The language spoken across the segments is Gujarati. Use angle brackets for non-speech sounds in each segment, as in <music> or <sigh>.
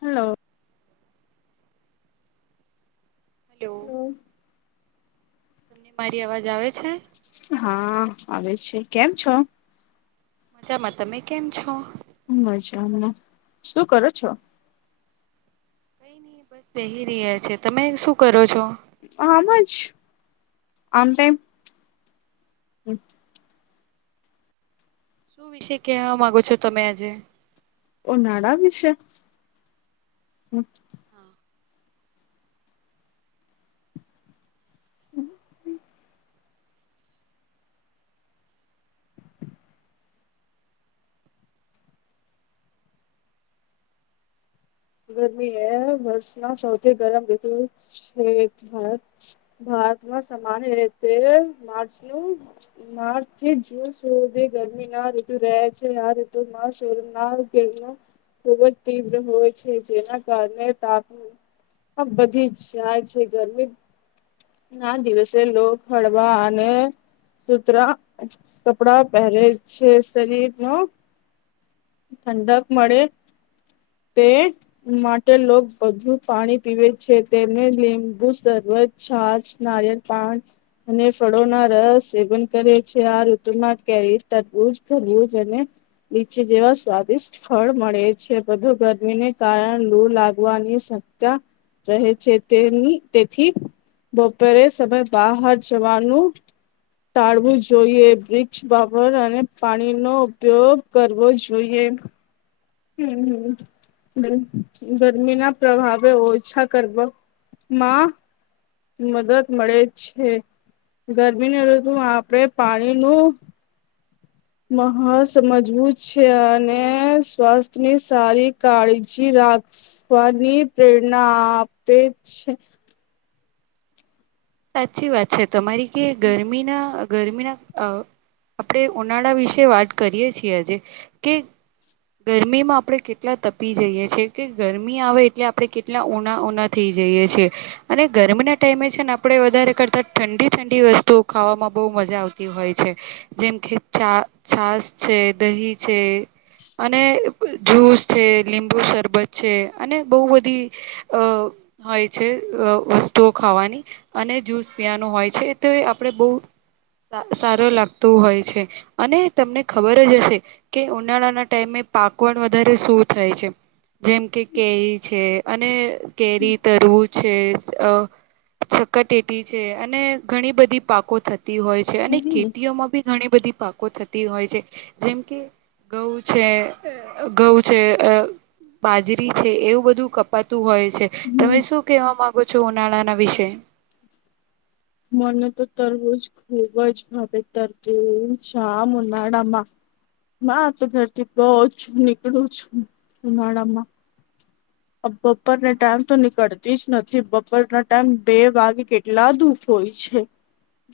હલો. હલો. તમને મારી અવાજ આવે છે? હા, આવે છે. કેમ છો? મજામાં. તમે કેમ છો? છે. હમણા શું કરો છો? કઈ નહી બસ વહી રહ્યા છે. તમે શું કરો છો? આમ જ આમ ટાઈ શું વિષે કેવા માંગો છો, તમે આજે? ઉનાડા વિશે હ. ગરમી, હ, વર્ષમાં સૌથી ગરમ ઋતુ છે, ભારત ભારતમાં સામાન્ય રીતે માર્ચું માર્ચ થી જૂન સુધે ગરમી ના ઋતુ રહે છે આ ઋતુ <unintelligible> કિર ખુબ જ તીવ્ર હોય. જેના કારણે તાપ આ બધી જાય છે ગરમી. ના દિવસે લોક હળવા અને સુતરા કપડાં પહેરે છે, શરીર ન ઠંડક મળે તે માટે લો બધું પાણી પીવે છે તેને લીંબુ સવત છાચ નરિયેલ પાણ અને ફળો ના રસ સેવન કરે છે આ ઋતુમાં કેરી તરવું જ કરરવું જ અને લીચે જેવા સ્વાદિષ્ટ ફળ મળે છે બધું ગરમીને કારણે લૂ લાગવાની શકતા રહે છે તેની તેથી બપોરે સમય બહાર જવાનું ટાળવું જોઈએ વિક્ષ બાપર અને પાણી નો ઉપયોગ કરવો જોએ જોઈએ હમ હમ ગરમી ના પ્રભાવે ઓછા કરવા માં મદદ મળે છે ગરમીને ઋતુ આપણે પાણી નું મહ સમજવું છે અને સ્વાસ્થ્યની સારી કાળજી રાખ સ્વાની પ્રેરણા આપે છે સાચી વાત છે તમારી કે ગરમીના ગરમીના અ આપણે ઉનાળા વિશે વાત કરીએ છીએ આજે કે ગરમીમાં આપડણે કેટલા તપી જઈએ છીએ કે ગરમી આવે એટલે આપણે કે એટલા ઉના ઉના થઈ જઈએ છેએ અને ગરમીના ટાઈમે છે ને આપણે આપડણે વધારે કરતા ઠંડી ઠંડી વસ્તુઓ ખાવામાં બહુ મજા આવતી હોય છે. જેમ કે ચ છાસ છે દહી છે. અને જૂસ છે લીંબુ શરબત છે અને બહુ બધી અ હોય છે વસ્તુઓ ખાવાની અને જ્યુસ પીવાનું હોય છે તો આપણે બહુ સારો લાગતું હોય છે અને તમને ખબર જ હશે કે ઉનાળાના ટાઈમે પાકવન વધારે શું થાય છે જેમ કે કેરી છે અને કેરી તરવું છે કટેટી છે અને ઘણી બધી પાકો થતી હોય છે અને હમ ખેતીઓમાં બી ઘણી બધી પાકો થતી હોય છે જેમ કે ઘઉ છે ઘઉ છે અ બાજરી છે એવું બધું કપાતું હોય છે તમે હમ શું કેહેવા માંગો છો ઉનાળાના વિશે મન તો તરવોજ ખૂબ જ ભાબે ત તુ છા ઉનાડામાં તો ઘરથી બહો છું નીકળું છું ઉનાળા માં બપોરને ટાઈમ તો નીકળતી જ નથી બપોરના ટાઈમ બે વાગે કે કેટલા ધુપ હોય છે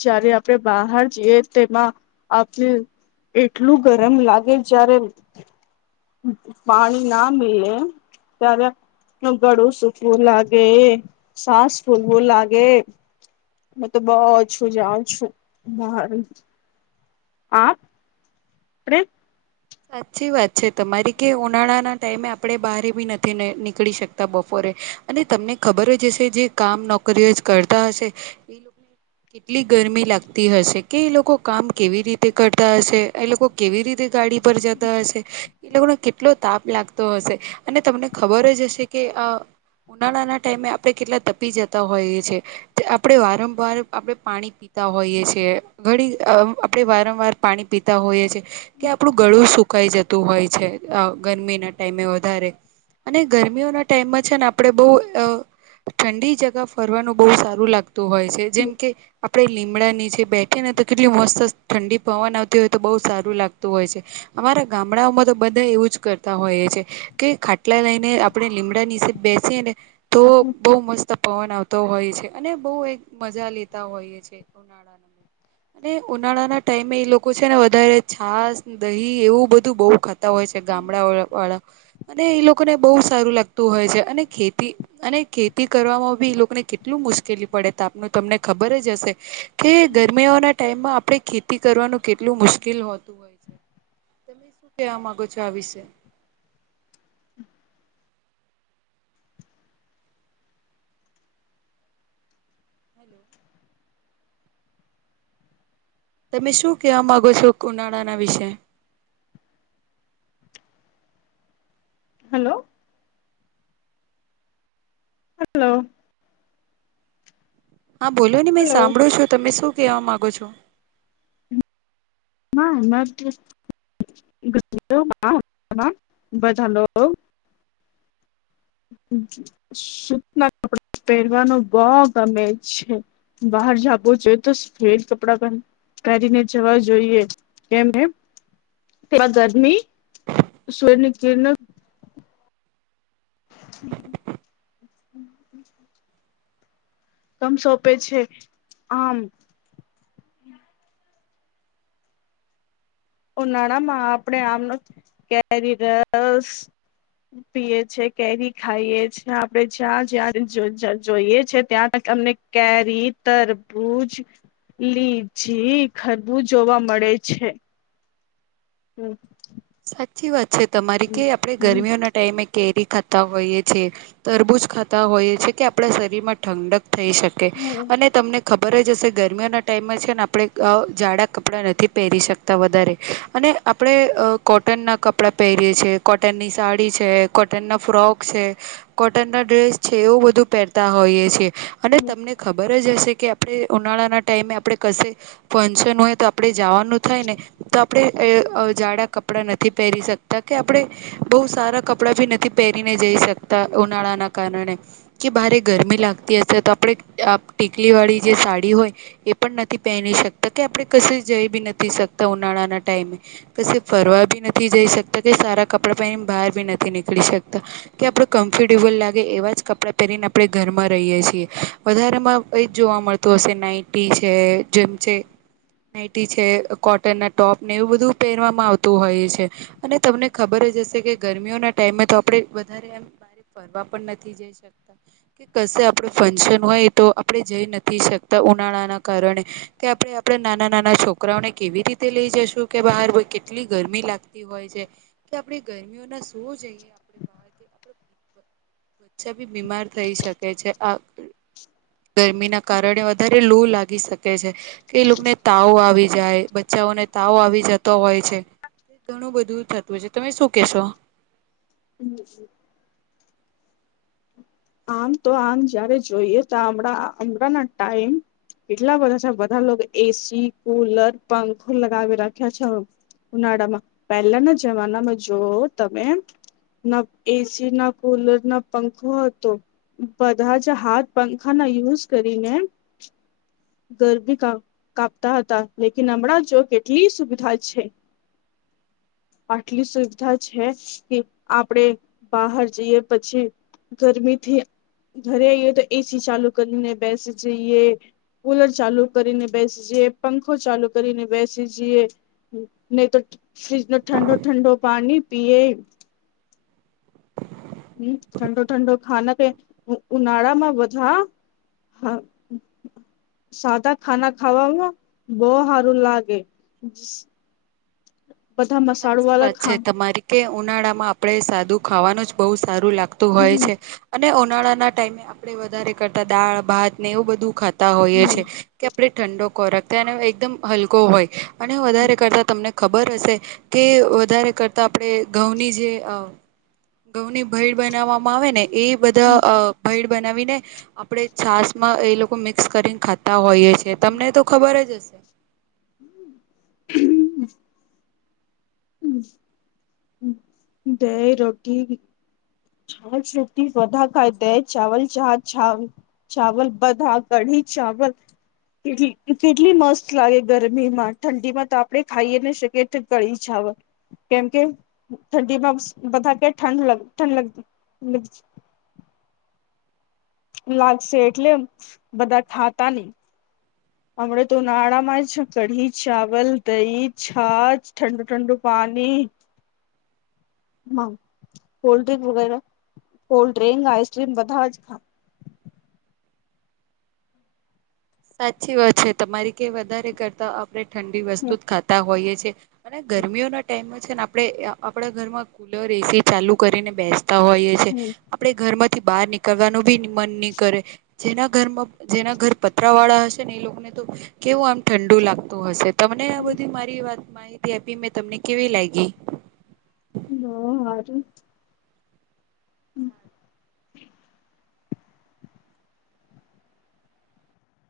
જયારે આપણે બહાર જઈએ તેમાં આપણે એટલું ગરમ લાગે જારે પાણી ના મીલે ત્યારે ગળું સુખવું લાગે સાસ ફૂલવું લાગે હ તો બઉ ઓ છું જાઉં છું બહાર આઠ <inaudible> સાચી વાત છે તમારી કે ઉનાળાના ટાઈમે આપડે બહાર બી નથી નીકળી શકતા બપોરે અને તમને ખબર જ હશે જે કામ નોકરીઓ જ કરતા હશે એ લોકો <inaudible> કેટલી ગરમી લાગતી હશે કે એ લોકો કામ કેવી રીતે કરતા હશે એ લોકો કેવી રીતે ગાડી ઉપર જતા હશે એ લોકોને કેટલો તાપ લાગતો હશે અને તમને ખબર જ હશે કે આ ઉનાળાના ટાઈમે આપણે કેટલા તપી જતા હોઈએ છીએ આપણે વારંવાર આપણે પાણી પીતા હોઈએ છે ઘડી આપણે વારંવાર પાણી પીતા હોઈએ છ છેએ કે આપડું ગળું સુકાઈ જતું હોય છે ગરમીના ટાઈમે વધારે અને ગરમીઓના ટાઈમમાં છે ને આપડે બહુ અ ઠંડી જગા ફરવાનું બહુ સારું લાગતું હોય છે જેમકે આપણે લીમડાની જે બેઠી ને તો કેટલી મસ્ત ઠંડી પવન આવતી હોય તો બહુ સારું લાગતું. હોય છે અમારા ગામડાઓમાં તો બધા એવું જ કરતા હોય છે. કે ખાટલા લઈને આપડણે લીમડા નીશે બેસીએ ને તો બહુ મસ્ત પવન આવતો હોય છે અને બહુ એક મજા લેતા હોઈએ છે ઉળ અને ઉનાળાના ટાઈમે એ લોકો છે ને વધારે. આસ દહી એવું બધું બહુ ખાતા હોય છે ગામડા વાળા. અને એ લોકોને બહુ સારું લાગતું હોય છે અને ખેતી અને ખેતી કરવામાં બી એ લોકોને કેટલું મુશ્કેલી પડે ત આપનું તમને ખબર જ હશે. કે ગરમીઓના ટાઈમમાં આપણે ખેતી કરવાનું કેટલું મુશ્કેલ હોતું. તમે શું કેવા માંગો છો આ વિશે તમે શું કેવા માંગો છો ઉનાળાના વિશે હલો. હલો. હા બોલો ને મેં હલો સાંભળો છો તમે શું કહેવા માગો છો. હ <unintelligible> એમાં <inaudible> બધાલો. સુતના કપડા પહેરવાનો બો ગમે છે. બહાર જાવો છે તો સફેદ કપડા પહરી કરીને જવા જોઈએ કેમ કેમ તે ગરમી સૂર્ય ની કિરણો હ. કમ સોંપે છે આમ ઉ નાળમાં આપડે આમનો કેરી રસ પીએ છે કેરી ખાઈએ છે આપડણે જ્યાં જ્યાં જ જોઈએ છે ત્યાં તમને કેરી, તરબૂજ. લીચી ખરબું જોવા મળે છે. હમ. સાચી વાત છે તમારી કે આપણે ગરમીઓના ટાઈમે કેરી ખાતા હોઈએ છેએ તરબૂજ ખાતા હોઈએ છે કે આપણા શરીરમાં ઠંડક થઈ શકે અને તમને ખબર જ હશે ગરમીઓના ટાઈમમાં છે ને આપણે ઝાડાં કપડાં નથી પહેરી શકતા વધારે અને આપણે કોટનનાં કપડાં પહેરીએ છીએ કોટનની સાડી છે, કોટનના ફ્રોક છે. કોટન ના ડ્રેસ છે એવું બધું પહેરતા હોઈએ છે. અને તમને ખબર જ હશે કે આપણે ઉનાળાના ટાઈમે આપણે કશે ફંક્શન હોય તો આપણે જવાનું થાય ને તો આપણે જાડા કપડાં નથી પહેરી શકતા કે આપણે બહુ સારા કપડા ભી નથી પહેરીને જઈ શકતા ઉનાળા ના કારણે કે ભારે ગરમી લાગતી હશે તો આપણે આ ટીકલીવાળી જે સાડી હોય. એ પણ નથી પહેરી શકતા કે આપણે ક જઈ બી નથી શકતા ઉનાળાના ટાઈમે કશે ફરવા બી નથી જઈ શકતા કે સારા કપડાં પહેને બહાર બી નથી નીકળી શકતા. કે આપડે કમ્ફર્ટેબલ લાગે એવા જ કપડાં પહેરીને આપણે ઘરમાં રહીએ છીએ વધારેમાં એજ જોવા મળત તો સેનાઇટી છે જેમ છે નાઈટી છે, કોટન ના ટોપ ને એવું બધું પહેરવામાં આવતું તો હોય છે અને તમને ખબર જ હશે કે ગરમીઓના ટાઈમે તો આપણે વધારે એમ બરે ફરવા પણ નથી જઈ શકતા. કે કશે આપડ ફંક્શન હોય તો આપણે જઈ નથી શકતા ઉનાળા ના કારણે કે આપડણે આપડ નાના નાના છોકરાઓને કેવી રીતે લઈ જશું કે બહાર એટલી ગરમી લાગતી હોય છે કે આપડી ગરમીઓના શું જઈએ <unintelligible> બચ્ચા બી બીમાર થઈ શકે છે આ ગરમી ના કારણે વધારે લૂ લાગી શકે છે કે એ લોકોને તાવ આવી જાય બચ્ચાઓને તાવ આવી જતો હોય છે ઘણું બધું થતું હોય છે તમે શું કેશો. હમ્મ બીજું. આમ તો આમ જયારે જોઈએ તો હમણાં હમણાં ના ટાઈમ કેટલા બધા છે બધા લોકો એસી, કુલર, પંખો લગાવી રાખ્યા છે. ઉનાળામાં પહેલાના જમાનામાં જો તમે ના એસી, ના કુલર, ના પંખો હત તો બધા જ હાથ પંખાના યુઝ કરીને ગરબી કામ કાપતા હતા. લેકિન હમણાં જો કેટલી સુવિધા છે. આટલી સુવિધા છે કે આપડે બહાર જઈએ પછી ગરમીથી ઘરે આવીઈએ તો એસી ચાલુ કરીને બેસી જઈએ. કુલર ચાલુ કરીને બેસી જઈએ, પંખો ચાલુ કરીને બેસી જઈએ. નહી તો ફ્રીજનો ઠંડો-ઠંડો પાણી પીએ. હમ્મ ઠંડો-ઠંડો ખાના કે ઉનાળા માં વધા હા. સાદા ખાના ખાવામાં બો હારું લાગે. બધા મસાડું સાચી વાળા વાત ખા છે તમારી કે ઉનાળા માં આપણે સાદું ખાવાનું જ બહુ સારું લાગતું હોય હમ છે. અને ઉનાળાના ટાઈમે આપડણે વધારે કરતા દાળ ભાત ને એવું બધું ખાતા ખાતા હોયે છે. કે આપણે ઠંડો કોરાક એકદમ હલકો હોય અને વધારે કરતા તમને ખબર હશે કે વધારે કરતા આપણે ઘઉંની જે અ ઘઉંની ભઈડ બનાવવામાં આવે ને. એ બધા અ ભૈડ બનાવી ને આપણે છાસમાં એ લોકો મિક્સ કરીને ખાતા હોઈએ છેએ તમને તો ખબર જ હશે. <unintelligible> હમ્મ દહીં, રોટલી છાસ રોટી વધા ખાઈધે ચાવલ ચા છાસ ચાવલ બધા કઢી ચાવલ કેટલી કેટલી મસ્ત લાગે ગરમીમાં ઠંડીમાં તો આપડે ખાઈએ ન શકીએ. કઢી ચાવલ કેમકે ઠંડીમાં બધા કે ઠંડ લ ઠંડ લગ લગ છે. લાગશે એટલે બધા ખાતા નહી. હમણા તો ઉનાળામાં જ કઢી, ચાવલ, દહી, છાસ ઠંડુ-ઠંડુ પાણી. હમ્મ કોલ્ડ ડ્રિંક વગેરે કોલ્ડ્રિંક, આઈસ્ક્રીમ બધા જ ખા સાચી વાત છે તમારી કે વધારે કરતા આપણે ઠંડી વસ્તુ જ ખાતા હોઈએ છે. અને ગરમીઓના ટાઈમમાં છે ને આપણે અ આપણા ઘરમાં કુલર એસી ચાલુ કરીને બેસ તા હોઈએ છે. આપણે ઘરમાંથી બહાર નીકળવાનું બી મન નહી કરે જેના ઘરમાં જેના ઘર પ કચરા વાળા હશે ને એ લોકોને તો કેવું આમ ઠંડુ લાગતું હશે તમને આ બધી મારી વાત મા માહિતી આપી મેં તમને કેવી લાઈગી. બ વાાર <unintelligible> હમ્મ